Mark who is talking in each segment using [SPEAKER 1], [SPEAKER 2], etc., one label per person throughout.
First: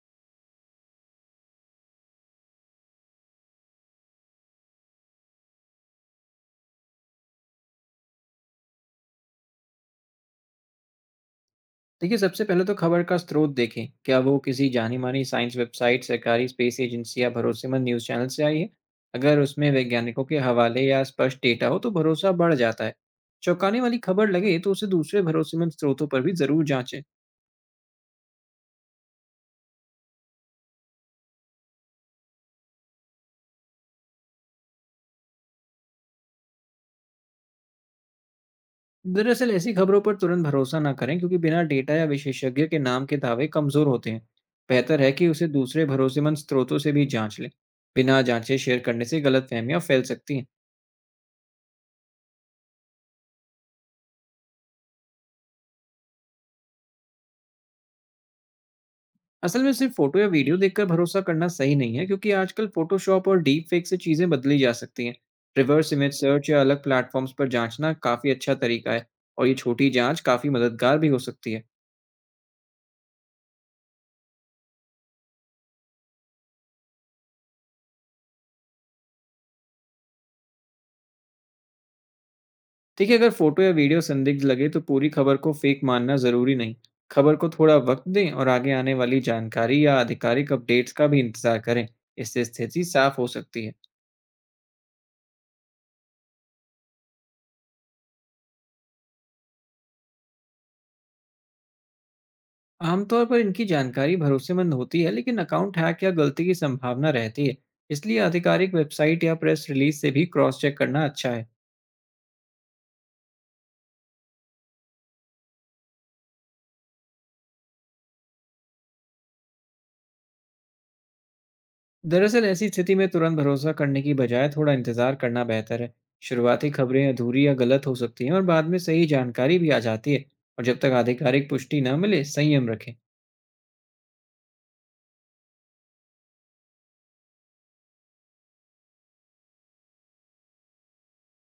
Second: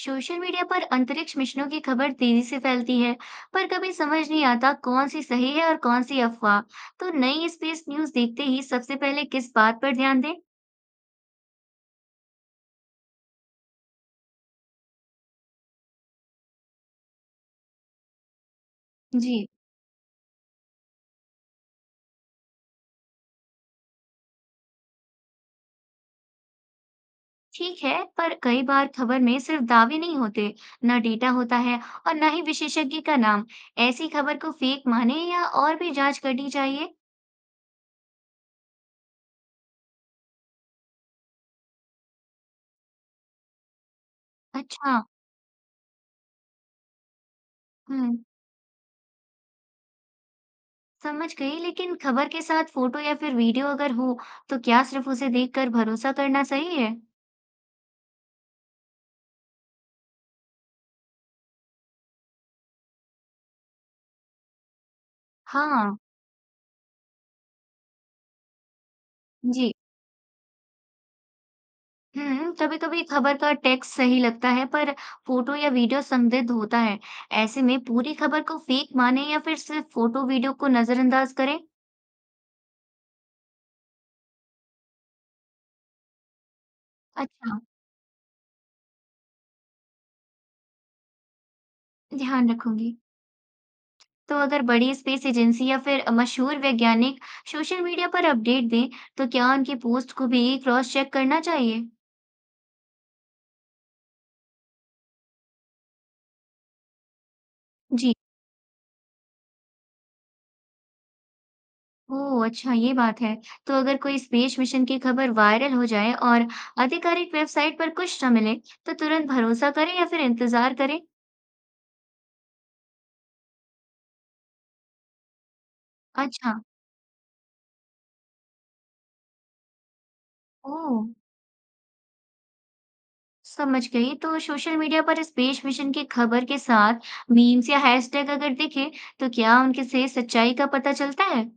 [SPEAKER 1] Social media पर अंतरिक्ष मिशनों की खबर तेजी से फैलती है, पर कभी समझ नहीं आता कौन सी सही है और कौन सी अफवाह। तो नई स्पेस न्यूज़ देखते ही सबसे पहले किस बात पर ध्यान दें?
[SPEAKER 2] देखिए, सबसे पहले तो खबर का स्रोत देखें। क्या वो किसी जानी-मानी साइंस वेबसाइट, सरकारी स्पेस एजेंसी या भरोसेमंद न्यूज़ चैनल से आई है? अगर
[SPEAKER 1] जी।
[SPEAKER 2] उसमें वैज्ञानिकों के हवाले या स्पष्ट डेटा हो, तो भरोसा बढ़ जाता है। चौंकाने वाली खबर लगे, तो उसे दूसरे भरोसेमंद स्रोतों पर भी ज़रूर जाँचें।
[SPEAKER 1] ठीक है, पर कई बार खबर में सिर्फ दावे नहीं होते, न डेटा होता है और न ही विशेषज्ञ का नाम। ऐसी खबर को फेक माने या और भी जांच करनी चाहिए?
[SPEAKER 2] दरअसल, ऐसी खबरों पर तुरंत भरोसा ना करें, क्योंकि बिना डेटा या विशेषज्ञ के नाम के दावे कमज़ोर होते हैं।
[SPEAKER 1] अच्छा।
[SPEAKER 2] बेहतर है कि उसे दूसरे भरोसेमंद स्रोतों से भी जाँच लें।
[SPEAKER 1] हम्म।
[SPEAKER 2] बिना जाँचे शेयर करने से गलतफ़हमियाँ फैल सकती हैं।
[SPEAKER 1] समझ गई, लेकिन खबर के साथ फोटो या फिर वीडियो अगर हो, तो क्या सिर्फ उसे देखकर भरोसा करना सही है?
[SPEAKER 2] असल में सिर्फ फोटो या वीडियो देखकर भरोसा करना सही नहीं है, क्योंकि आजकल फोटोशॉप और डीप फेक से चीजें बदली जा सकती हैं।
[SPEAKER 1] हाँ।
[SPEAKER 2] रिवर्स इमेज सर्च या अलग प्लेटफॉर्म्स पर जांचना काफी अच्छा तरीका है। और ये
[SPEAKER 1] जी।
[SPEAKER 2] छोटी जांच काफी मददगार भी हो सकती है।
[SPEAKER 1] हुँ, कभी-कभी खबर का टेक्स्ट सही लगता है पर फोटो या वीडियो संदिग्ध होता है। ऐसे में पूरी खबर को फेक माने या फिर सिर्फ फोटो वीडियो को नज़रअंदाज करें?
[SPEAKER 2] देखिए, अगर फोटो या वीडियो संदिग्ध लगे तो पूरी खबर को फेक मानना जरूरी नहीं। खबर को
[SPEAKER 1] अच्छा,
[SPEAKER 2] थोड़ा वक्त दें और आगे आने वाली जानकारी या आधिकारिक अपडेट्स का भी इंतजार करें। इससे
[SPEAKER 1] ध्यान
[SPEAKER 2] स्थिति
[SPEAKER 1] रखूंगी।
[SPEAKER 2] साफ हो सकती है।
[SPEAKER 1] तो अगर बड़ी स्पेस एजेंसी या फिर मशहूर वैज्ञानिक सोशल मीडिया पर अपडेट दें, तो क्या उनकी पोस्ट को भी क्रॉस चेक करना चाहिए?
[SPEAKER 2] आमतौर पर इनकी जानकारी भरोसेमंद होती है, लेकिन अकाउंट हैक या गलती की संभावना रहती है।
[SPEAKER 1] जी।
[SPEAKER 2] इसलिए आधिकारिक वेबसाइट या प्रेस रिलीज से भी क्रॉस चेक करना अच्छा है।
[SPEAKER 1] ओह! अच्छा ये बात है। तो अगर कोई स्पेस मिशन की खबर वायरल हो जाए और आधिकारिक वेबसाइट पर कुछ न मिले, तो तुरंत भरोसा करें या फिर इंतज़ार करें?
[SPEAKER 2] दरअसल, ऐसी स्थिति में तुरंत भरोसा करने की बजाय थोड़ा इंतजार करना बेहतर है।
[SPEAKER 1] अच्छा।
[SPEAKER 2] शुरुआती खबरें अधूरी या गलत हो सकती हैं और बाद में सही जानकारी भी आ जाती है। और जब तक
[SPEAKER 1] ओह!
[SPEAKER 2] आधिकारिक पुष्टि न मिले, संयम रखें।
[SPEAKER 1] समझ गई। तो सोशल मीडिया पर स्पेस मिशन की खबर के साथ मीम्स या हैशटैग अगर दिखे, तो क्या उनके से सच्चाई का पता चलता है?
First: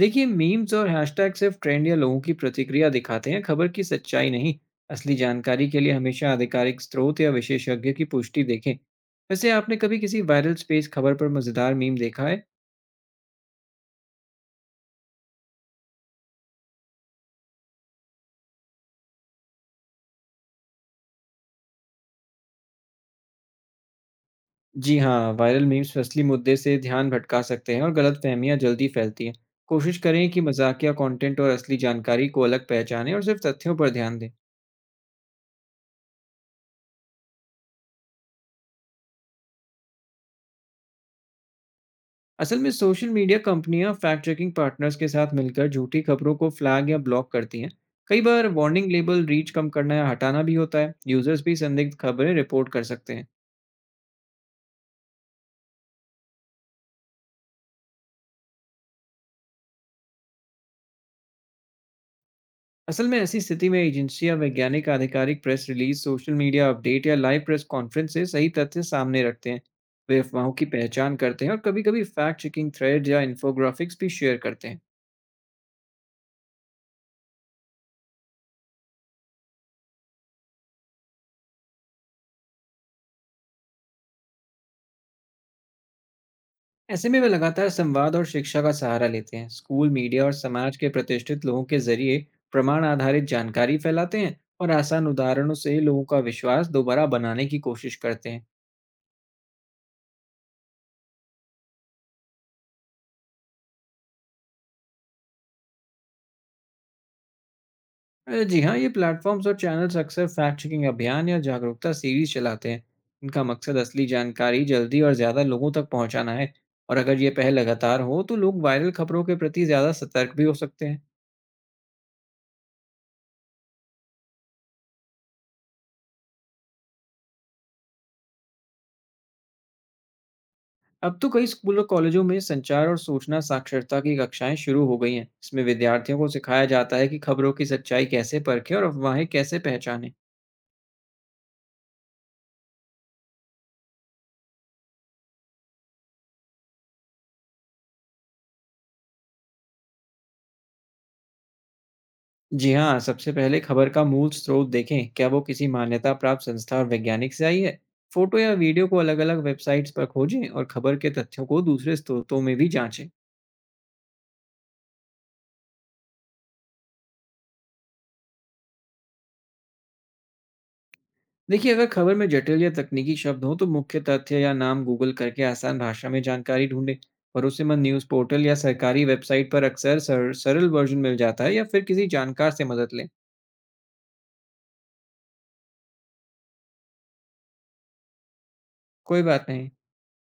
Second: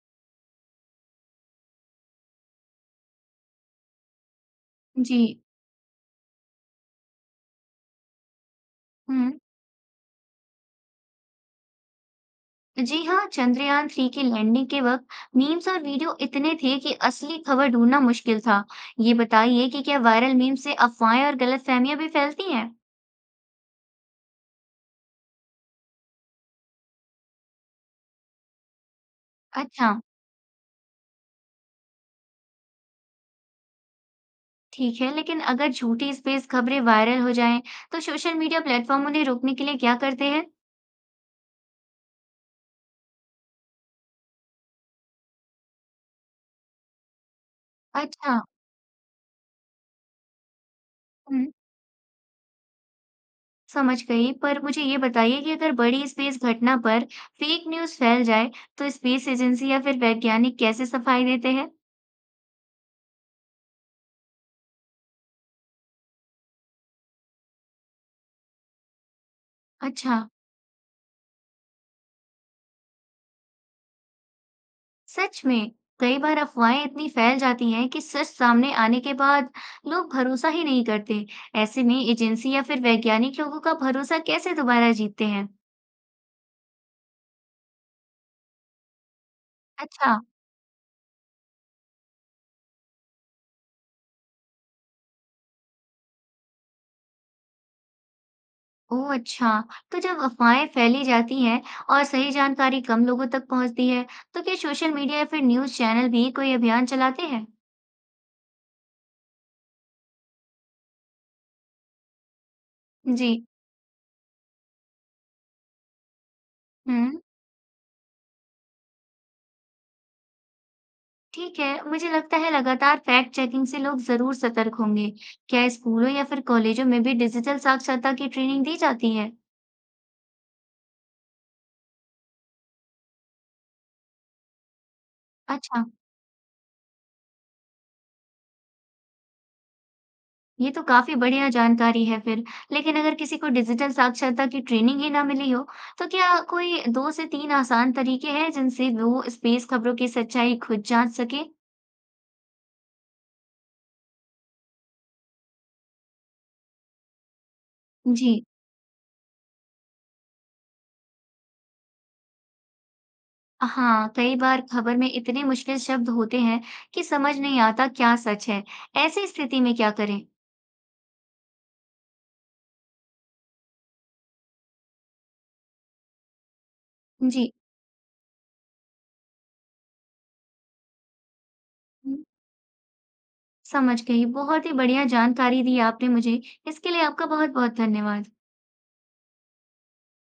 [SPEAKER 2] देखिए, मीम्स और हैशटैग सिर्फ ट्रेंड या लोगों की प्रतिक्रिया दिखाते हैं, खबर की सच्चाई नहीं। असली
[SPEAKER 1] जी।
[SPEAKER 2] जानकारी के लिए हमेशा आधिकारिक स्रोत या विशेषज्ञ की पुष्टि देखें।
[SPEAKER 1] हुँ।
[SPEAKER 2] वैसे, आपने कभी किसी वायरल स्पेस खबर पर मजेदार मीम देखा है?
[SPEAKER 1] जी हाँ, चंद्रयान 3 की लैंडिंग के वक़्त मीम्स और वीडियो इतने थे कि असली खबर ढूँढना मुश्किल था। ये बताइए कि क्या वायरल मीम से अफ़वाहें और गलतफ़हमियाँ भी फैलती हैं?
[SPEAKER 2] जी हाँ, वायरल मीम्स असली मुद्दे से ध्यान भटका सकते हैं और गलत फहमियाँ जल्दी फैलती हैं।
[SPEAKER 1] अच्छा।
[SPEAKER 2] कोशिश करें कि मजाकिया कंटेंट और असली जानकारी को अलग पहचानें और सिर्फ तथ्यों पर ध्यान दें।
[SPEAKER 1] ठीक है, लेकिन अगर झूठी स्पेस खबरें वायरल हो जाएँ, तो सोशल मीडिया प्लेटफ़ॉर्म उन्हें रोकने के लिए क्या करते हैं?
[SPEAKER 2] असल में सोशल मीडिया कंपनियां फैक्ट चेकिंग पार्टनर्स के साथ मिलकर झूठी खबरों को फ्लैग या ब्लॉक करती हैं। कई
[SPEAKER 1] अच्छा।
[SPEAKER 2] बार वार्निंग लेबल, रीच कम करना या हटाना भी होता है।
[SPEAKER 1] हुँ।
[SPEAKER 2] यूजर्स भी संदिग्ध खबरें रिपोर्ट कर सकते हैं।
[SPEAKER 1] समझ गई। पर मुझे ये बताइए कि अगर बड़ी स्पेस घटना पर फेक न्यूज़ फैल जाए, तो स्पेस एजेंसी या फिर वैज्ञानिक कैसे सफाई देते हैं?
[SPEAKER 2] असल में ऐसी स्थिति में एजेंसियां, वैज्ञानिक आधिकारिक press release, social media update या लाइव प्रेस कॉन्फ्रेंस से सही तथ्य सामने रखते हैं। वे
[SPEAKER 1] अच्छा।
[SPEAKER 2] अफवाहों की पहचान करते हैं और कभी कभी फैक्ट चेकिंग थ्रेड या इन्फोग्राफिक्स भी शेयर करते हैं।
[SPEAKER 1] सच में कई बार अफवाहें इतनी फैल जाती हैं कि सच सामने आने के बाद लोग भरोसा ही नहीं करते। ऐसे में एजेंसी या फिर वैज्ञानिक लोगों का भरोसा कैसे दोबारा जीतते हैं?
[SPEAKER 2] ऐसे में वे लगातार संवाद और शिक्षा का सहारा लेते हैं। स्कूल,
[SPEAKER 1] अच्छा।
[SPEAKER 2] मीडिया और समाज के प्रतिष्ठित लोगों के जरिए प्रमाण आधारित जानकारी फैलाते हैं और आसान उदाहरणों से लोगों का विश्वास दोबारा बनाने की कोशिश करते हैं।
[SPEAKER 1] ओह अच्छा। तो जब अफवाहें फैली जाती हैं और सही जानकारी कम लोगों तक पहुंचती है, तो क्या सोशल मीडिया या फिर न्यूज़ चैनल भी कोई अभियान चलाते हैं?
[SPEAKER 2] जी हाँ, ये प्लेटफॉर्म्स और चैनल्स अक्सर फैक्ट चेकिंग अभियान या जागरूकता सीरीज चलाते हैं।
[SPEAKER 1] जी।
[SPEAKER 2] इनका मकसद असली जानकारी जल्दी और ज़्यादा लोगों तक पहुँचाना है। और
[SPEAKER 1] हुँ।
[SPEAKER 2] अगर ये पहल लगातार हो, तो लोग वायरल खबरों के प्रति ज़्यादा सतर्क भी हो सकते हैं।
[SPEAKER 1] ठीक है, मुझे लगता है लगातार फैक्ट चेकिंग से लोग ज़रूर सतर्क होंगे। क्या स्कूलों या फिर कॉलेजों में भी डिजिटल साक्षरता की ट्रेनिंग दी जाती है?
[SPEAKER 2] अब तो कई स्कूल और कॉलेजों में संचार और सूचना साक्षरता की कक्षाएं शुरू हो गई हैं। इसमें
[SPEAKER 1] अच्छा,
[SPEAKER 2] विद्यार्थियों को सिखाया जाता है कि खबरों की सच्चाई कैसे परखें और अफवाहें कैसे पहचानें।
[SPEAKER 1] ये तो काफ़ी बढ़िया जानकारी है फिर। लेकिन अगर किसी को डिजिटल साक्षरता की ट्रेनिंग ही ना मिली हो, तो क्या कोई 2 से 3 आसान तरीके हैं जिनसे वो स्पेस खबरों की सच्चाई खुद जाँच सके?
[SPEAKER 2] जी हाँ, सबसे पहले खबर का मूल स्रोत देखें, क्या वो किसी मान्यता प्राप्त संस्था और वैज्ञानिक से आई है। फोटो
[SPEAKER 1] जी।
[SPEAKER 2] या वीडियो को अलग-अलग वेबसाइट्स पर खोजें और खबर के तथ्यों को दूसरे स्रोतों में भी जांचें।
[SPEAKER 1] हाँ, कई बार खबर में इतने मुश्किल शब्द होते हैं कि समझ नहीं आता क्या सच है। ऐसी स्थिति में क्या करें?
[SPEAKER 2] देखिए, अगर खबर में जटिल या तकनीकी शब्द हो तो मुख्य तथ्य या नाम गूगल करके आसान भाषा में जानकारी ढूंढें।
[SPEAKER 1] जी।
[SPEAKER 2] भरोसेमंद न्यूज़ पोर्टल या सरकारी वेबसाइट पर अक्सर सरल वर्जन मिल जाता है या फिर किसी जानकार से मदद लें।
[SPEAKER 1] समझ गई। बहुत ही बढ़िया जानकारी दी आपने मुझे। इसके लिए आपका बहुत-बहुत धन्यवाद।
[SPEAKER 2] कोई बात नहीं।